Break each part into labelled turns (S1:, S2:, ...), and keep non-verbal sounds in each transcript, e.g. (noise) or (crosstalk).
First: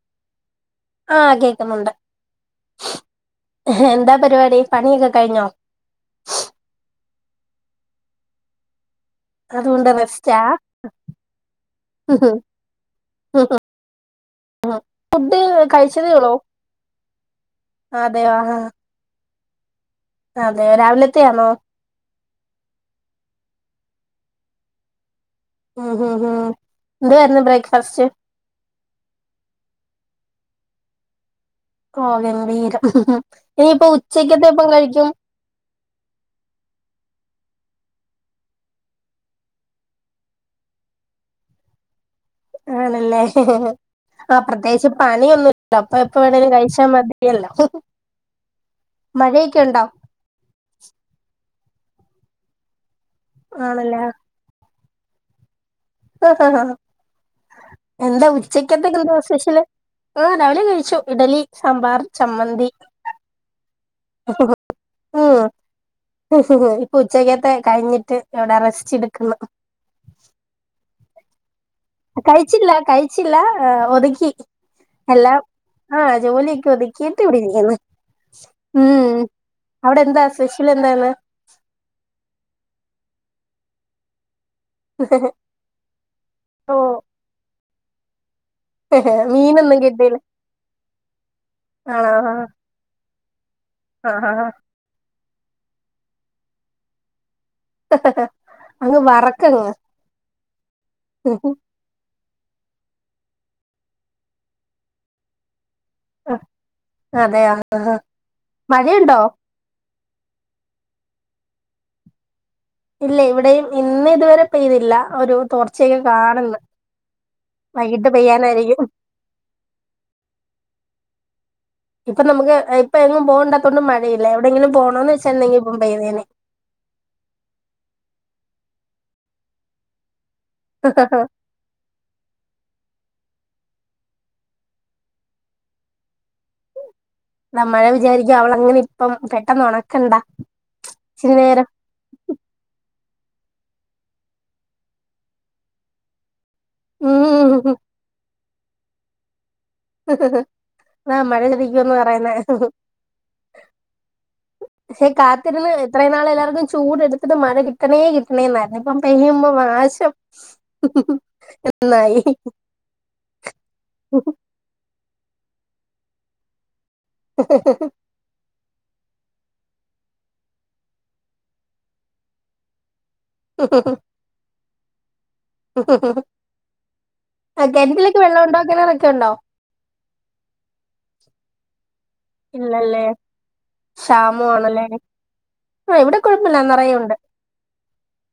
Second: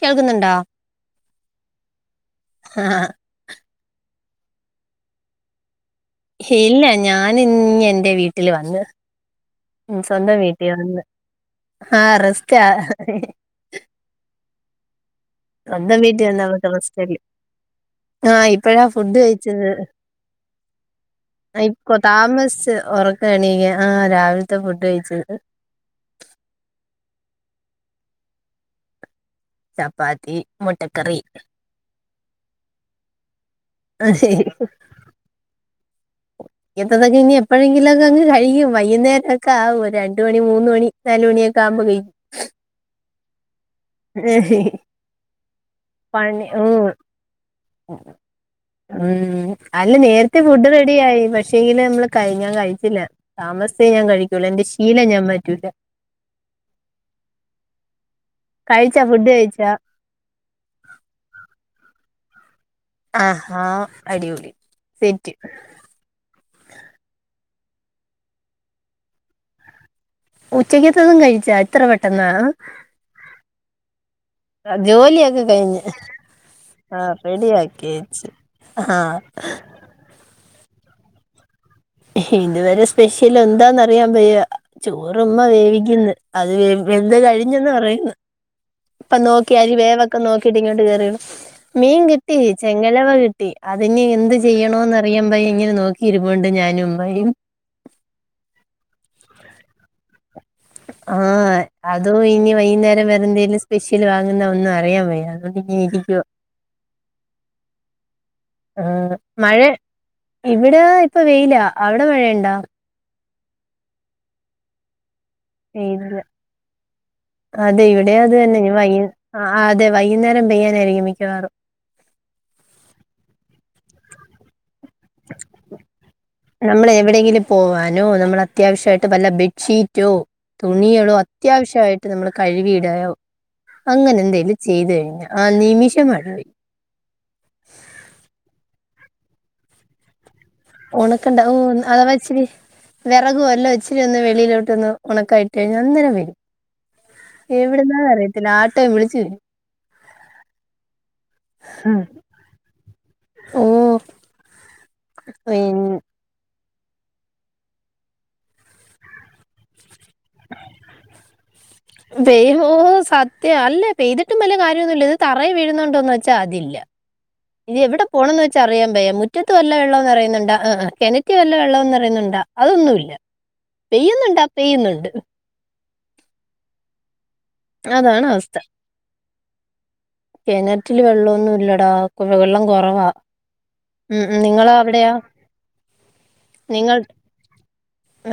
S1: കേൾക്കുന്നുണ്ടോ
S2: ആഹ് കേക്കുന്നുണ്ട്
S1: ആ
S2: എന്താ പരിപാടി പണിയൊക്കെ കഴിഞ്ഞോ
S1: ഇല്ല ഞാന ഇനി എന്റെ വീട്ടില് വന്ന്
S2: അതുകൊണ്ട്
S1: ഉം സ്വന്തം
S2: റെസ്റ്റാ
S1: വീട്ടിൽ വന്നു ആഹ റെസ്റ്റഅ
S2: ആഹ്
S1: സ്വന്തം വീട്ടിൽ വന്ന റെസ്റ്റ
S2: അതെയോ
S1: ആ
S2: ആഹ്
S1: ഇപ്പഴാ ഫുഡ് കഴ
S2: അതെയോ രാവിലത്തെയാണോ
S1: ഇപ്പൊ താമസിച്ച ഉറക്കം എന്നിറ്റെ ആഹ് രാവിലത്തെ ഫുഡ് കഴിച്ചത്
S2: ഉ ഹ ഹ വേരന്ന് ബ്രേക്ഫാസ്
S1: ചപ്പാത്തി മുട്ടക്കറി
S2: കീരം ഇനിയിപ്പ ഉച്ചക്കത്തെ ഇപ്പം കഴിക്കും
S1: ഇങ്ങനത്തതൊക്കെ ഇനി എപ്പോഴെങ്കിലൊക്കെ അങ്ങ് കഴിക്കും വൈകുന്നേരംക്കെ ആ ഒരു രണ്ട മണി മൂന്ന് മണി നാല മണിയ കമ്പ കയി
S2: ആ പ്രത്യേകിച്ച് പണിയൊന്നും അപ്പ എപ്പ
S1: പണി
S2: വേണെും കഴിച്ചാ
S1: ഉം
S2: മതിയല്ലോ
S1: ഉം
S2: മഴയൊക്കെ ഉണ്ടോ
S1: അല്ല നേരത്തെ ഫുഡ് റെഡി ആയി പക്ഷെ ശീല നമ്മള് ക ഞാൻ കഴിച്ചില്ല താമസത്തെേ
S2: ആണല്ലേ
S1: ഞാൻ കഴിക്കൂുള്ള എന്റെ ശീലം ഞാൻ പറ്റൂില്ല
S2: ആഹ ഹഹഹ എന്താ ഉച്ചക്കത്തൊക്കെ
S1: കഴിച്ചാ ഫുഡ്
S2: എന്താശേഷല്
S1: കഴിച്ചാ
S2: ആ രാവിലെ കഴിച്ചു ഇഡലി സാമ്പാർ ചമ്മന്തി
S1: ആഹ ആഹ അടിപൊളി സെറ്റ്
S2: ഉ ഇപ്പൊ ഉച്ചക്കത്തെ കഴിഞ്ഞിട്ട് എവിടെ റസ്റ്റ് എടുക്കുന്നു
S1: ഉച്ചക്ക്ത്തന്നും കഴിച്ച
S2: കഴിച്ചില്ല കഴിച്ചില്ല ഒതുക്കി എല്ലാം
S1: ജോലിയൊക്കെ കഴിഞ്ഞ്
S2: ആഹ ജോലിയൊക്കെ
S1: ആഹ്
S2: ഒതുക്കിട്ട ഇവിടരിക്കന്ന്
S1: റെഡിയാക്കി വെച്ച് ആഹ്
S2: ഉം അവിടെ എന്താ സ്പെഷ്യൽ എന്തായിന്ന്
S1: ഇതുവരെ സ്പെഷ്യൽ എന്താന്ന് അറിയാൻ പോയ ചോറമ്മ വേവിക്കുന്നു അത് വേ
S2: ഓ
S1: എന്താ കഴിഞ്ഞന്ന് പറയുന്നു
S2: (unintelligible)
S1: ഇപ്പൊ നോക്കി അരി
S2: മീനൊന്നും കിട്ടിയില്ല
S1: വേവൊക്കെ നോക്കിട്ട് ഇങ്ങോട്ട് കേയറ മീൻ
S2: ആണോ
S1: കിട്ടി ചെങ്ങലവ കിട്ടി അതി ഇെ
S2: ആഹ്
S1: എന്ത്
S2: ആഹ്
S1: ചെയ്യണോന്ന്റിയാൻ ഭൈ ഇങ്ങനെ നോക്കി ഇരുണ്ട് ഞാനും ഭൈ
S2: അങ്ങ് വറക്കങ്
S1: ആഹ അത ഇനി വൈകുന്നേരം വറെന്തേിലും സ്പെഷ്യൽാങ്ങുന്ന ഒന്നും അിയൻ പോ അത ഇരിക്കുവാ
S2: അതെയോ
S1: ഏ
S2: മഴയുണ്ടോ
S1: മഴ ഇവിടെ ഇപ്പൊ വെയില അവിടെ മഴയണ്ടാ
S2: ഇല്ല ഇവിടെയും ഇന്ന് ഇതുവരെ പെയ്തില്ല ഒരു തോർച്ച ച്ചയക്കെ
S1: വെയിലില്ല
S2: കാണന്ന്
S1: അതെ ഇവിടെ അത് തന്നെ വൈക അതെ വൈകുന്നേരം പെയ്യാനായിരിക്കും മിക്കവാറും
S2: ഇപ്പൊ നമുക്ക് ഇപ്പ എങ്ങും പോണ്ടത്തതൊണ്ട് മഴയില്ല എവിടെയെങ്കിലും പോ
S1: നമ്മൾ എവിടെയെങ്കിലും പോവാനോ നമ്മള അത്യാവശ്യമായിട്ട് വല്ല ബെഡ്ഷീറ്റോ തുണികളോ അത്യാവശ്യമായിട്ട് നമ്മള് കഴുകിയിടുക അങ്ങനെന്തേലും ചെയ്തു കഴിഞ്ഞ ആ നിമിഷ മഴ
S2: ഇ മഴ വിചാരിക്കുക അവള അങ്ങനെ ഇപ്പം പെട്ടെന്ന് ഉണക്കണ്ടാ
S1: ണക്കെണ്ട അത വച്ചിരി വിറകുവല്ലാം ഒച്ചിരി ഒന്ന് വെളിയിലോട്ട് ഒന്ന് ഉണക്കായിട്ട് കഴിഞ്ഞാൽ അന്നരം വരും
S2: ഉം
S1: എവിടുന്നാ അറിയത്തില്ല ആട്ടയുംവിളിച്ചു വരും
S2: ആ മഴൽരിക്കുംന്ന് പറയുന്നേ
S1: ഓ
S2: പക്ഷെ കാത്തിരുന്ന്
S1: പിന്നെ
S2: ഇത്രയും നാൾ എല്ലാവർക്കും ചൂട്ടുത്തത് മഴ കിട്ടണേ കിട്ടണേ എന്നായിരുന്നു ഇപ്പ പെയ്യുമ്പോാശം
S1: വ ഓ സത്യ അല്ലേ പെയതട്ട വല്ല ക ഇത് തറ വീഴുന്നുണ്ടോന്ന് വെച്ചാൽ അതില്ല ഇത് എവിടെ പോണംന്ന് വെച്ചാ അറിയാം യ മുറ്റത്ത് വല്ല വെള്ളംന്ന്റയുന്നുണ്ട് ആ് കിണറ്റി വല്ല വെള്ളംന്ന്റയുന്നുണ്ട് അതൊന്നുമ ഇല്ല പെയ്യുന്നുണ്ടാ പെയ്യുന്നുണ്ട്
S2: ഹ് ഹ് കിണറ്റിലക്കെ
S1: അതാണ്
S2: വെള്ളം ഉണ്ടോ കിണറൊക്കെ ഉണ്ടോ
S1: കിനറ്റില് വെള്ളമൊന്നും ഇല്ലടാ കു വെള്ളം
S2: ഇല്ലല്ലേ
S1: കുറവാ ഉം
S2: ക്ഷാമം
S1: നിങ്ങളോ
S2: ആണല്ലേ
S1: അവിടെയ
S2: ആ ഇവിടെ കുഴപ്പമില്ല നിറയെ
S1: നിങ്ങൾ
S2: ഉണ്ട്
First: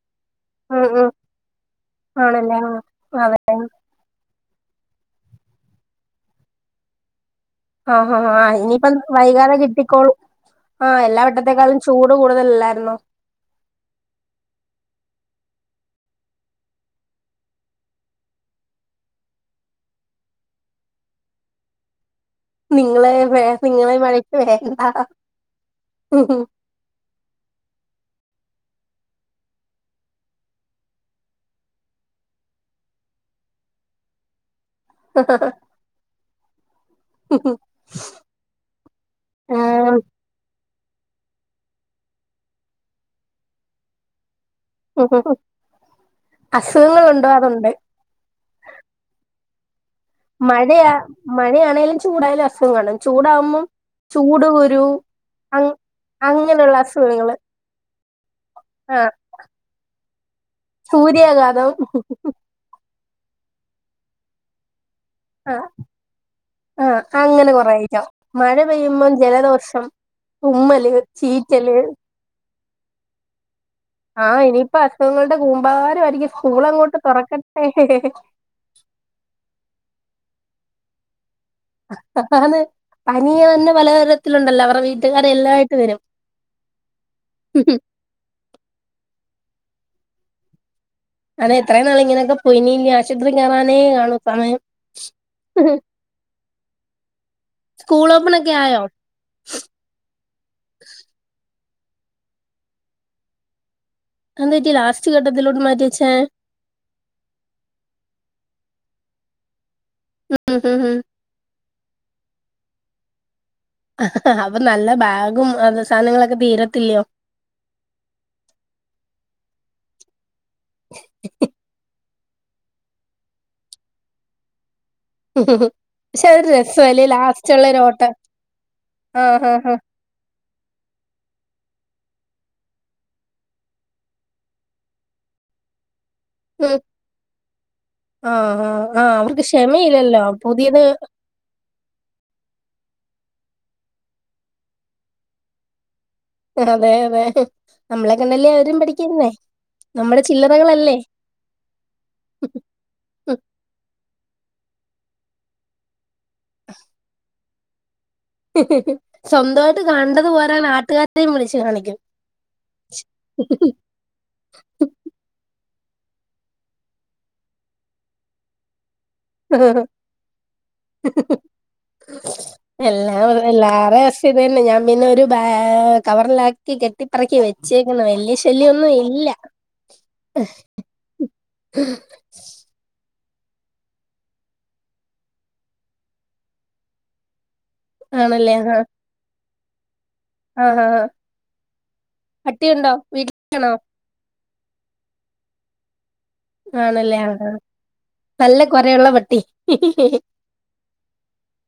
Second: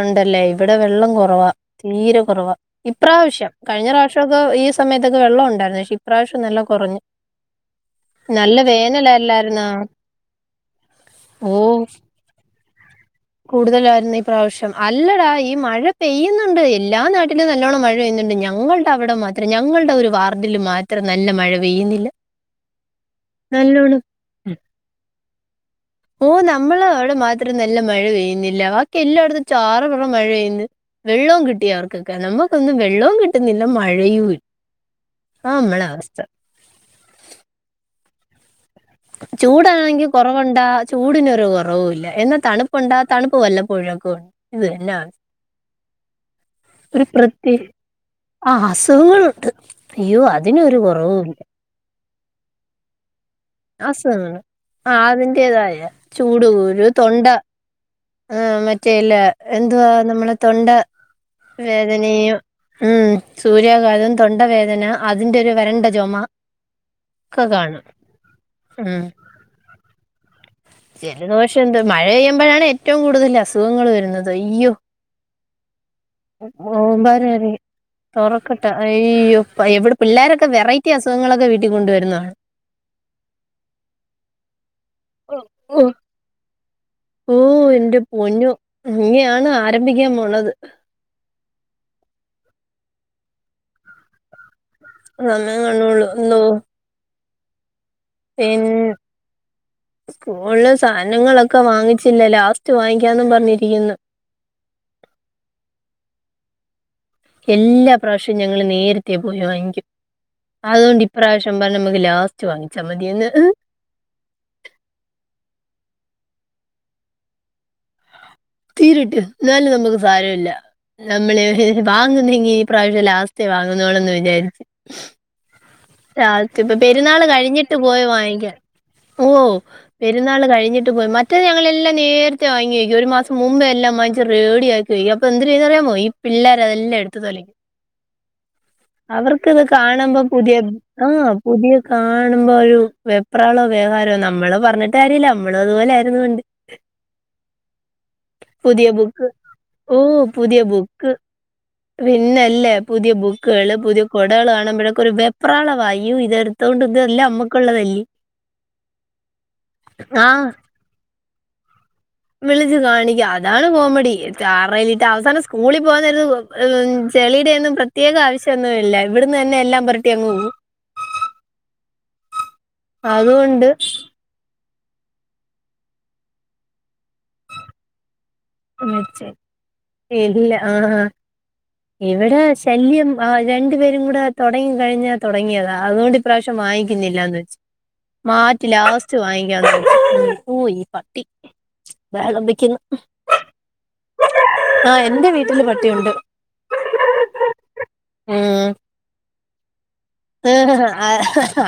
S1: ഉണ്ടല്ലേ ഇവിടെ
S2: ഉം ഉം
S1: വെള്ളം കുറവാ തീരെ കുറവാ
S2: ആണല്ലേ ആ അതെ
S1: ഇപ്രാവശ്യം കഴിഞ്ഞ പ്രാവശ്യം പക്ഷൊക്കെ ഈ സമയത്തൊെള്ളം ഉണ്ടായിരുന്നുക്ഷ ഇപ്രാവശ്യംല്ല കുറഞ്ഞു
S2: ആഹ ആ ആ
S1: നല്ല
S2: ഇനിയിപ്പം വൈകാതെ
S1: വേനലല്ലായിരുന്നാ
S2: കിട്ടിക്കോളൂ ആഹ എല്ലാ
S1: ഓ
S2: വട്ടത്തെേക്കാളും ചൂട് കൂടുതലല്ല
S1: കൂടുതലായിരുന്നു ഈ പ്രാവശ്യം അല്ലടാ ഈ മഴ പെയ്യുന്നുണ്ട് എല്ലാ നാട്ടിലും നല്ലോണം മഴ്യ അണ്ട് ഞങ്ങളുടെ അവിടെ മാത്രം ഞങ്ങളുടെ ഒരു വാർഡില് മാത്രം നല്ല മഴ പെയ്യുന്നില്ല
S2: നിങ്ങളെ വേ നിങ്ങളെ
S1: നല്ലോണം
S2: മഴ ക്ക് വേണ്ട
S1: ഓ നമ്മള അവിടെ മാത്രം നല്ല മഴ പെയ്യ ബാക്കി എല്ലായിടത്തും ചാറപറ മഴയെയ്യ വെള്ളവും കിട്ടിയ അവർക്കൊക്കെ നമുക്കൊന്നും വെള്ളവും കിട്ട ിട്ടുന്നില്ല മഴയുംആ നമ്മള അവസ്ഥ
S2: ഉ
S1: ചൂടാണെങ്കി കൊറവണ്ടാ ചൂടിനൊരു കുറവല്ല എന്നാ തണുപ്പുണ്ടാ തണുപ്പ് വല്ലപ്പോഴൊക്കും ഉണ്ട് ഇത് തന്ന്യം
S2: അസുഖങ്ങൾ ഉണ്ടവാറുണ്ട്
S1: ആഹ അസുഖങ്ങളുണ്ട് അയ്യോ അതിനൊരു
S2: മഴയാ
S1: കുറവുമില്ല
S2: മഴയാണെങ്കലും ചൂടായാലും അസുഖം കാണും ചൂടാവുമ്പും
S1: അസുഖങ്ങള്
S2: ചൂട് കുരു
S1: ആ
S2: അ
S1: അതിന്റേതായ
S2: അങ്ങനെയുള്ള അസുഖങ്ങള്
S1: ആഹ
S2: ആഹ്
S1: മറ്റേല്ല എന്തുവാ നമ്മളെ തൊണ്ട
S2: സൂര്യാഘാതം
S1: വേദനയും ഉ സൂര്യാഘാതം തൊണ്ടവേദന അതിന്റെ ഒരു വരണ്ട ചുമ
S2: ആ
S1: ഒക്കെ
S2: അങ്ങനെ
S1: കാണും
S2: കൊറായിരിക്കോ മഴ
S1: ഉം
S2: പെയ്യുമ്പോം ജലദോഷം ഉ
S1: ജലദോഷം എന്ത് മഴ പെയ്യുമ്പോഴാണ് ഏറ്റവും കൂടുതൽ അസുഖങ്ങൾ വരുന്നത്
S2: ആഹ്
S1: അയ്യോ
S2: ഇനിയിപ്പോ അസുഖങ്ങളുടെ കൂമ്പാരമായിരിക്കും സ്കൂളങ്ങോട്ട്
S1: മ്പ
S2: തുറക്കട്ടെ
S1: തുറക്ക ഈ എവിടെ പിള്ളോരൊക്കെ വെറൈറ്റി അസുഖങ്ങളൊക്കെ വീട്ടിൽ കൊണ്ടുവരുന്നതാണ്
S2: ത് പനിയ തന്നെ പലതരത്തിലുണ്ടല്ലോ അവടെ വീട്ടുകാരെ എല്ലാായിട്ട് വരും
S1: ഓ എന്റെ പൊന്നോ ഇങ്ങെയാണ് ആരംഭിക്കാൻ പോണത്
S2: അതെ എത്രയും നാള ഇങ്ങനെയൊക്കെ പോയിനി ആശുപത്രി കേറാണ് കാണും സമയം
S1: മേ കാണള്ളുന്തോ
S2: സ്കൂൾ ഓപ്പൺ ഒക്കെ ആയോ
S1: പിന്ന സ്കൂളില സാധനങ്ങളൊക്കെ ഒക്കെ വാങ്ങിച്ചില്ല ലാസ്റ്റ് വാങ്ങിക്കാന്നും പറഞ്ഞിരിക്കുന്നു
S2: അന്ത വട്ടി ലാസ്റ്റ് കഘട്ടത്തിലോട്ട് മാറ്റി വച്ചേ
S1: എല്ലാ പ്രാവശ്യവും ഞങ്ങള്ൾ നേരത്തെ പോയി വാങ്ങിക്കും അതുകൊണ്ട് ഇപ്രാവശ്യം പറ നമുക്ക് ലാസ്റ്റ് വാങ്ങിച്ചാ മതിയന്ന്
S2: അപ്പൊ നല്ല ബാഗും സാധനങ്ങളൊക്കെ തീരത്തില്ലയോ
S1: തീരിട്ട് എന്നാലും നമുക്ക് സാരമില്ല നമ്മള് വാങ്ങ ന്തെങ്ക ഈ പ്രാവശ്യം ലാസ്റ്റേ വാങ്ങുന്നോന്ന് വിചാരിച്ചു
S2: ഉ
S1: രാ ഇപ്പ പെരുന്നാൾ കഴിഞ്ഞിട്ട് പോയ
S2: ഓട്ടം
S1: വാങ്ങിക്കൻ ഓ
S2: ആഹ് ആഹ്
S1: പെരുന്നാൾ കഴിഞ്ഞ പോയി മറ്റേ ഞെല്ലാം നേരത്തെ വാങ്ങി വയ്ക്ക ഒരു മാസംമ്പേ എല്ലാം വാങ്ങി റെഡിയാക്കി വോക്ക അ എന്ന്ത് ചെയ്യ മ (unintelligible) പിള്ളോര
S2: ആഹ്
S1: അതെല്ലാം എടുത്തു തൊലിക്കി
S2: ആഹ് ആഹ് ആഹ്
S1: അവർക്ക് ഇത് കാണുമ്പോ
S2: ക്ഷമയില്ലല്ലോ
S1: പുതിയ
S2: പുതിയത്
S1: ആ പുതിയ കാണുമ്പോ ഒരു വെപ്രാളോ വ്യഹാരോ നമ്മള് പറഞ്ഞിട്ട്ര്യമല്ല നമ്മള് അതുപോലെ ആയിരുന്നു പണ്ട്
S2: അതെ അതെ നമ്മളെ കണ്ടല്ലേ അവരും
S1: പുതിയ ബുക്ക്
S2: പഠിക്കരുന്നേ
S1: ഓ
S2: നമ്മുടെ
S1: പുതിയ
S2: ചില്ലറകളല്ലേ
S1: ബുക്ക് പിന്നല്ലേ പുതിയ ബുക്കുകള് പുതിയ കുടകൾ കാണുമ്പോഴേക്കെ ഒരു വെപ്രാള വായു ഇതെടുത്ത കൊണ്ട് ഇത അല്ലേ അമ്മക്കുള്ളതല്ലേ
S2: സ്വന്തമായിട്ട് കണ്ടത് പോരാൻ നാട്ടുകാാരെയും വിളിച്ചു കാണിക്കും
S1: വിളിച്ചു കാണിക്കുക അതാണ് കോമഡിറയിലിട്ട് അവസാനം മോളി പോകുന്നത് ചെളിയുടെ ഒന്നും പ്രത്യേക ആവശ്യമൊന്നുമില്ല ഇവിടന്ന് തന്നെ എല്ലാം പരട്ടി അങ്ങ് പോു
S2: എല്ലാ എല്ലാര അവസ്ഥ ഇത് തന്നെ ഞാൻ പിന്നെ ഒരുാ കവറിലാക്കി കെട്ടിപ്പറക്കി വെച്ചേക്കുന്ന വലിയ
S1: മച്ച ഇല്ല ആ എവിടെ ശല്യം ആ രണ്ടു പേരും കൂടെ തുടങ്ങി കഴിഞ്ഞ തുടങ്ങിയതാ അതുകൊണ്ട് ഇപ്രാവശ്യം വാങ്ങിക്കുന്നില്ലാന്ന് വെച്ചു
S2: ആണല്ലേ ആഹ്
S1: മാറ്റില്ല അവസ്റ്റ് വാങ്ങിക്കാ ഓ
S2: ആഹ്
S1: ഈ
S2: ആഹ്
S1: പട്ടി വേടം വിക്കുന്നു
S2: ക്ഷണോ
S1: ആ എന്റെ വീട്ടില് പട്ടിയുണ്ട്
S2: ആണല്ലേ ആണ
S1: ഉ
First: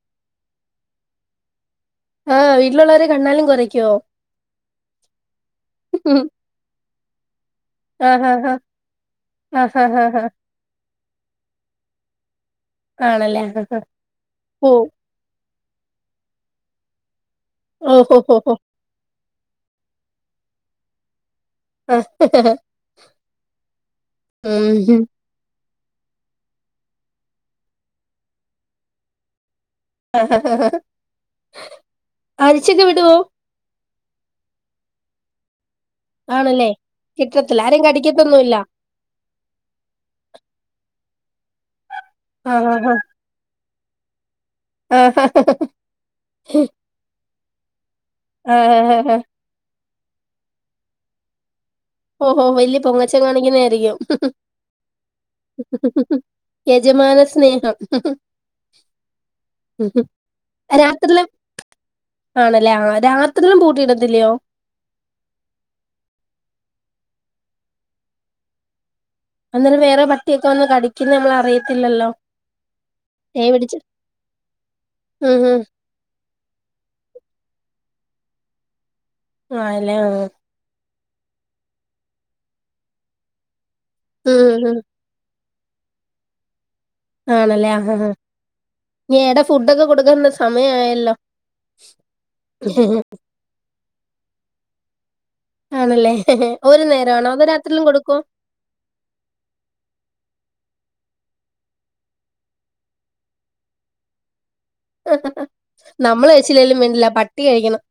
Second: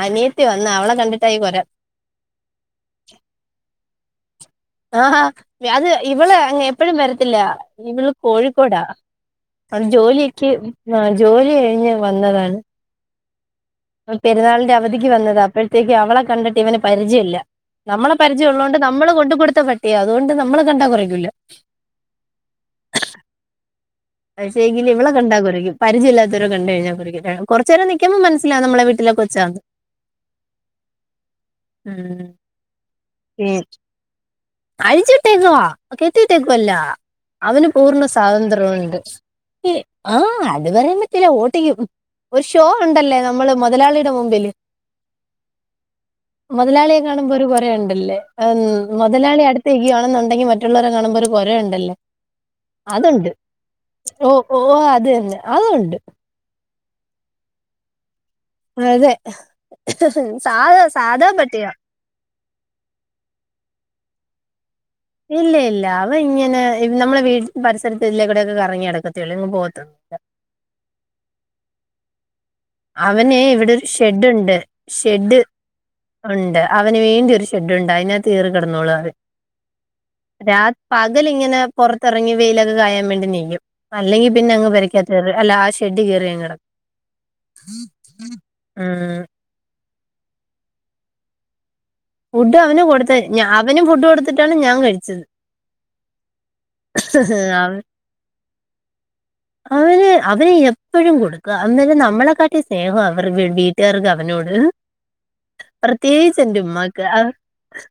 S1: അനിയത്തി വന്ന അവള കണ്ടിട്ടായി കൊരാം
S2: ആഹ് വീട്ടിലുള്ളവരെ കണ്ണാലും കുറയ്ക്കുവോ
S1: ആാ അത് ഇവള് എപ്പഴും വരത്തില്ല ഇവള്
S2: ആഹ് ആഹ്
S1: കോഴിക്കോടാ
S2: ആഹ്
S1: അത്
S2: ആഹ് ആഹ്
S1: ജോലിയൊക്കെ ആ ജോലി കഴിഞ്ഞ് വന്നതാണ്
S2: ആണല്ലേ ആഹ് ഓ
S1: പെരുന്നാളിന്റെ അവധിക്ക് വന്നത് അപ്പോഴത്തേക്ക് അവളെ കണ്ടിട്ട് ഇവന് പരിചയമില്ല നമ്മളെ
S2: ഓഹോ ഹോ
S1: പരിചയം
S2: ഹോ
S1: ഉള്ളത്ണ്ട് നമ്മള് കൊണ്ട് കൊടുത്ത പട്ടിയ അതുകൊണ്ട് നമ്മള് കണ്ടാ കുറയ്ക്കൂില്ല പിൽ
S2: ഉം
S1: ഇവള ക ഉണ്ടാക്കകുംരക്കും പരിചയില്ലാത്തരരെ കണ്ട കഴിഞ്ഞൽ കുകുറച്ച നേം നൽക്കുമ്പോ മനസിലാവകും നമ്മടെ വീട്ടിലെ ക്കെച്ചന്ന് ഉം.
S2: ആ അഴിച്ചൊക്കെ വിടുവോ
S1: അഴചിട്ടേക്കവാ
S2: ആണല്ലേ
S1: കെത്തിട്ടേക്കുവല്ല
S2: കിട്ടത്തില്ല
S1: അവന്
S2: ആരെയും
S1: പൂർണ്ണ
S2: കടിക്കത്തൊന്നുമില്ല
S1: സ്വാതന്ത്ര്യംണ്ട് ആ് അത്വൻറ്റ ചില ഓട്ടിക്കും ഒരു ഷോ
S2: ആഹ് ആഹ്
S1: ഉണ്ടല്ലേ നമ്മള് മുതലാളിയുടെ മുമ്പില്
S2: ആഹ്
S1: മുതലാളിയെ കാണുമ്പോ ഒരു കൊറെ ഉണ്ടല്ലേ
S2: ആഹ് ആഹ് ആഹ്
S1: (unintelligible) അടുത്ത് നിക്കുവാണെന്നൊണ്ടെങ്കി മറ്റുള്ളവരെ കാണുമ്പോ ഒര് കൊര ഒണ്ടല്ലോ
S2: ഓഹോ വലിയ പൊങ്ങച്ചം കാണിക്കുന്നയായിരിക്കും
S1: ഓ ഓ ഓ, അത് തന്നെ അതുണ്ട്
S2: യജമാന സ്നേഹം
S1: അതെ സാധാ
S2: രാത്രിലും
S1: സാധാ പട്ടിയാ
S2: ആണല്ലേ ആ രാത്രിലും പൂട്ടിയിടത്തില്ലിയോ
S1: ഇല്ല ഇല്ല അവ ഇങ്ങനെ നമ്മളെ വീ പരിസരത്ത് ഇല്ലേ കൂടൊക്കെ കറങ്ങിനടക്
S2: അന്നേരം വേറെ പട്ടിയൊക്കെ വന്ന് കടിക്കുന്ന നമ്മളറിയത്തില്ലല്ലോ
S1: അവന് ഇവിടൊരു ഷെഡ്ഡുണ്ട് ഷെഡ്
S2: ഉം ഉം
S1: ഒണ്ട് അവന് വേണ്ടി ഒരു ഷെഡ്ഡുണ്ട് അതിനാത്ത് കേറി കിടന്നോളും അവൻ
S2: ആല്ലേ ആഹ്
S1: രാ പകലിങ്ങനെ പുറത്തിറങ്ങി വെയിലൊക്കെ കായാൻ വേണ്ടി നെയ്യും അല്ലെങ്കിൽ
S2: ഉം
S1: പിന്നെ അങ്ങ്
S2: ഉം
S1: പേരക്കാത്കേറി അല്ല ആ ഷെഡി കേറിയങ്ങു കെട
S2: ആണല്ലേ ആഹ് ആഹ് ഇനി അയാടെ ഫുഡൊക്കെ കൊടുക്കാനുള്ള സമയായല്ലോ
S1: ഫുഡ് അവന് കൊടുത്ത അവനും ഫുഡ് കൊടുത്തിട്ടാണ് ഞാൻ കഴിച്ചത്
S2: ആണല്ലേ ഒരു
S1: അവ
S2: നേരമാണോ
S1: (unintelligible)
S2: അതോ രാത്രിയിലും കൊടുക്കുവോ
S1: അവര് എപ്പ് എപ്പഴും കൊടുക്കാ അന്നരം നമ്മളെക്കാട്ടി സ്നേഹവ അവർ വീട്ടുകാർക്ക് അവനോട്
S2: നമ്മൾ
S1: പ്രത്യേകിച്ച് എന്റെ
S2: കഴച്ചില്ലേലും
S1: ഉമ്മാക്ക്
S2: വേണ്ടില്ല പട്ടി കഴിക്കണം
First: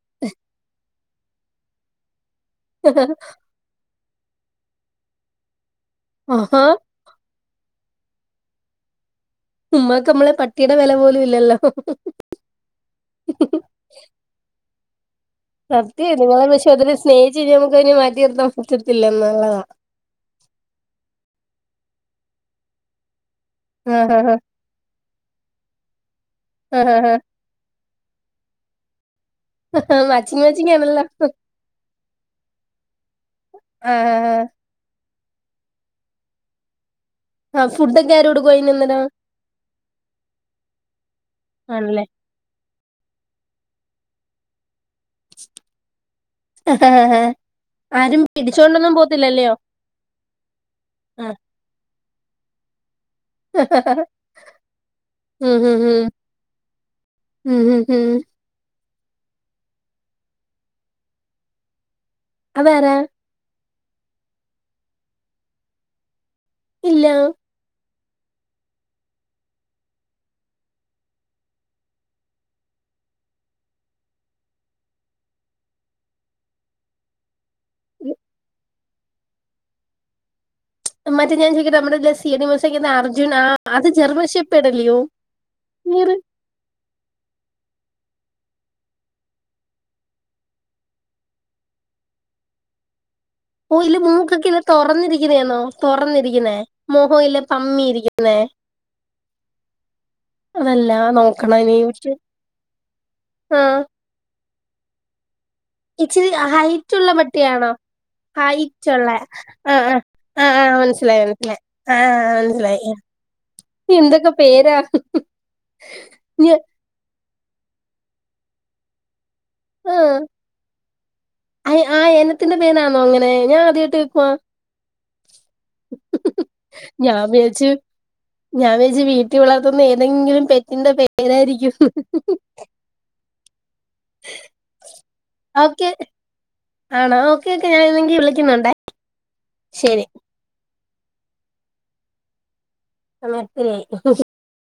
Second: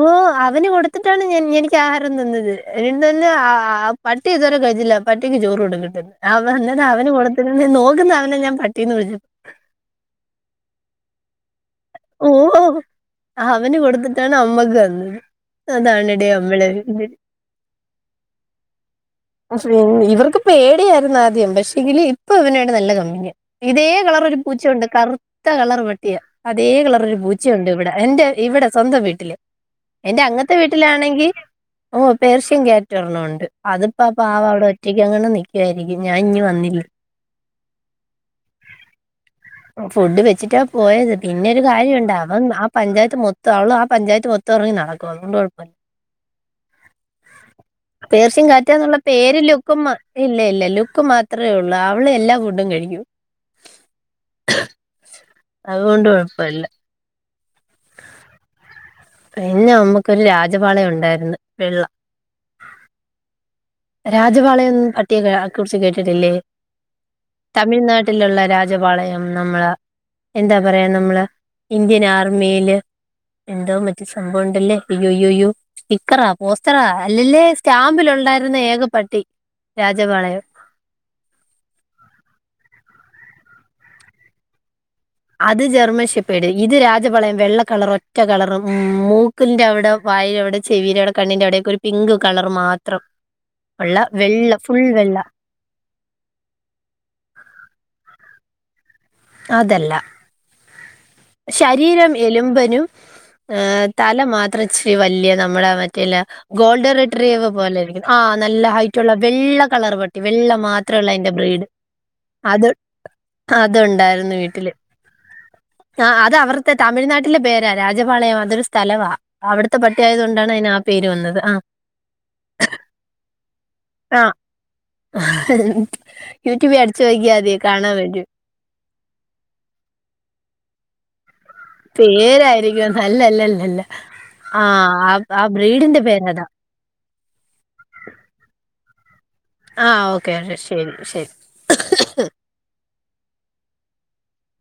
S1: ഓ അവന് കൊടുത്തിട്ടാണ് ഞാൻ എനിക്ക് ആഹാരം തന്നത് (unintelligible) തന്നെ ആ പട്ടി ഇതുവരെ കഴിച്ചില്ല പട്ടിക്ക് ചോറ് കൊടുക്കട്ട്
S2: ആഹാ
S1: അതങ്ങനാ അവന് കൊടുത്തിരുന്നേൽ നോക്കുന്ന അവനെ ഞാൻ പട്ടീന്ന് വിളിച്ച
S2: ഉമ്മാക്ക് നമ്മളെ പട്ടിടെ വെല പോലും ഇല്ലല്ലോ
S1: ഓ ഓ അവന് കൊടുത്തിട്ടാണ് അമ്മക്ക് തന്നത്
S2: സത്യാ
S1: അതാണെടി
S2: നിങ്ങളെ (unintelligible)
S1: നമ്മള്
S2: പക്ഷെ അതിന് സ്നേഹിച്ച് കഴിഞ്ഞാ നമുക്ക് അതിനെ മാറ്റി നിർത്താൻ പറ്റത്തില്ല എന്നുള്ളതാ
S1: ഇവർക്ക് പേടിയായിരുന്നു ആദ്യം പക്ഷെ എങ്കില് ഇപ്പൊ ഇവനുവായിട്ട് നല്ല കമ്പനിയാ ഇതേ
S2: ആഹ്
S1: കളർ
S2: ആഹ്
S1: ഒരു പൂച്ചയുണ്ട് കറുത്ത കളർ പട്ടിയാ (unintelligible)
S2: ആഹ്
S1: കളർ
S2: ആഹ്
S1: ഒരു പൂച്ചയുണ്ട് ഇവിടെ എന്റെ ഇവിടെ സ്വന്തം വീട്ടില്
S2: ആഹ്
S1: എന്റെ
S2: മാച്ചിങ്
S1: അങ്ങത്തെ
S2: മാച്ചിങ് ആണല്ലോ
S1: വീട്ടിലാണെങ്കി ഓ പേർഷ്യൻ ക്യാറ്റ് ഒരെണ്ണമൊണ്ട് അതിപ്പ
S2: ആഹ്
S1: പാവ അവിടെ ഒറ്റയ്ക്കങ്ങനെ നിക്ക് വാരിക്കും ഞാൻ ഇഞ്ഞു വന്നില്ലേ
S2: ആ ഫുഡൊക്കെ ആര് കൊടുക്കും അയിനന്നേരം
S1: ഫുഡ് വെച്ചിട്ടാ പോയത് പിന്നെ ഒരു കാര്യം
S2: ആണല്ലേ
S1: ഒണ്ട് അവൻ ആ പഞ്ചായത്ത് മൊത്തം അവള് ആ പഞ്ചായത്ത് മൊത്തം ഇറങ്ങി നടക്കും അതുകൊണ്ട് കൊഴപ്പവില്ല
S2: ആഹ്
S1: പേർഷ്യൻ ക്യാറ്റാന്നുള്ള പേര് ലുക്കും മാ ഇല്ല ഇല്ല ലുക്ക്
S2: ആഹ്
S1: മാത്രെ ഒള്ളു ആ നമ്മള് എല്ലാ ഫുഡും കഴിക്കും
S2: ഉം
S1: അതുകൊണ്ട്
S2: ഉം
S1: കുഴപ്പമില്ല
S2: ഉം ഉം
S1: പിന്നെ അമ്മക്കൊരു രാജപാളയം ഉണ്ടായിർന്ന് വെള്ള
S2: അതാരാ
S1: രാജപളയം ന്ന് പട്ടിയെ കുറിച്ച് കേട്ടിട്ടില്ലേ
S2: ഇല്ലാ
S1: ലുള്ള രാജപാളയം നമ്മള് എന്താ പറയാ നമ്മള് ഇന്ത്യൻ ആർമിയില് എന്തോ മറ്റു സംഭവം ഉണ്ടല്ലേ ഇയ്യോ ഇയ്യോ ഇയ്യോ സ്റ്റിക്കറാ പോസ്റ്ററാ അല്ലല്ലേ സ്റ്റാമ്പിലൊണ്ടായി രുന്ന ഏകപട്ടി രാജപാളയം
S2: മറ്റേ ഞാൻ ചോദിക്കട്ടെ നമ്മടെല്ല സീ ഐ ഡി മൂസക്കാതെ അർജുൻ ആ അത് ജർമൻ ഷേപ്പേർഡ് അല്ലിയോ
S1: അത് ജെർമ്മൻഷിപ്പേട് ഇത് രാജപളയം വെള്ളക്കളർ ഒ ഒറ്റ കളർ മൂ മൂക്കിന്റെ അവിടെ വായിൽ അവിടെ ചെവിയില അവിടെ കണ്ണിന്റെ അവിടെക്കെ ഒരു പിങ്ക് കളർ മാത്രം
S2: ഓ ഇല്ല
S1: ഉള്ള
S2: മൂക്കൊക്കെ
S1: വെള്ള
S2: ഇല്ല
S1: ഫുൾ വെള്ള
S2: തൊറന്നിരിക്കണയാണോ തൊറന്നിരിക്കുന്നേ മൊഹോ ഇല്ലെ പമ്മിയിരിക് ന്നെ
S1: അതല്ല
S2: നോക്കണം ഇനി
S1: ശരീരം എലുമമ്പനും
S2: ആഹ്
S1: തല മാത്രം ച്ചിരി വല്ലിയത മറ്റേ
S2: ഇച്ചിരി ഹൈറ്റ് ഉള്ള
S1: ല്ലഗോൾഡറട്ടറിക്ക
S2: പട്ടിയാണോ
S1: പോലിരിക്കുന്ന ആ നല്ല ഹൈ
S2: ഹൈറ്റ് ഉള്ള
S1: റ്റുള്ള വെള്ള
S2: ആ
S1: കളർ
S2: ആ
S1: പട്ടി
S2: ആ
S1: വെള്ള വിടെ
S2: ആ മനസ്സിലായി
S1: മാത്രള്ളൂതിന്റെ
S2: മനസ്സിലായി
S1: ബ്രീഡ്
S2: ആ ആ,
S1: അത്
S2: മനസ്സിലായി എന്തൊക്കെ
S1: അതുണ്ടായിരുന്നു. വീട്ടില്
S2: പേരാ
S1: ആ അത്
S2: ഞ-
S1: അവടുത്തെ തമിഴ്നാട്ടിലെ പേരാ രാജപളയം അതൊരു സ്ഥലവാ അവിടുത്തെ പട്ടിയായത് കൊണ്ടാണ് അതിന് പേര് വന്നത്. ആഹ്
S2: ആ ആ ഇനത്തിന്റെ പേരാണോ അങ്ങനെ ഞാൻ അദ്യയിട്ട് കേ ക്കുവ
S1: ആഹ് യൂട്യൂബിൽ
S2: ഞാൻ
S1: അടച്ച്നോക്കിയാതി കാണാൻ പറ്റൂ
S2: കുട്ടി വളർത്തുന്ന ഏതെങ്കിലും പെറ്റിന്റെ പേരാരിക്കും
S1: പേരായിരിക്കും ല്ലല്ലല്ലല്ല ആഹ ആ ആ
S2: ഓക്കെ
S1: ബ്രീഡിന്റെ പേരതാ
S2: ആണോ ഓക്കെ ഓക്കെ ഞാനൻന്തെങ്കി വിളിക്കുന്നുണ്ടേ
S1: ആഹ
S2: ശരി
S1: ഓക്കെ ശരി ശരി
S2: സമയത്തിരിയായി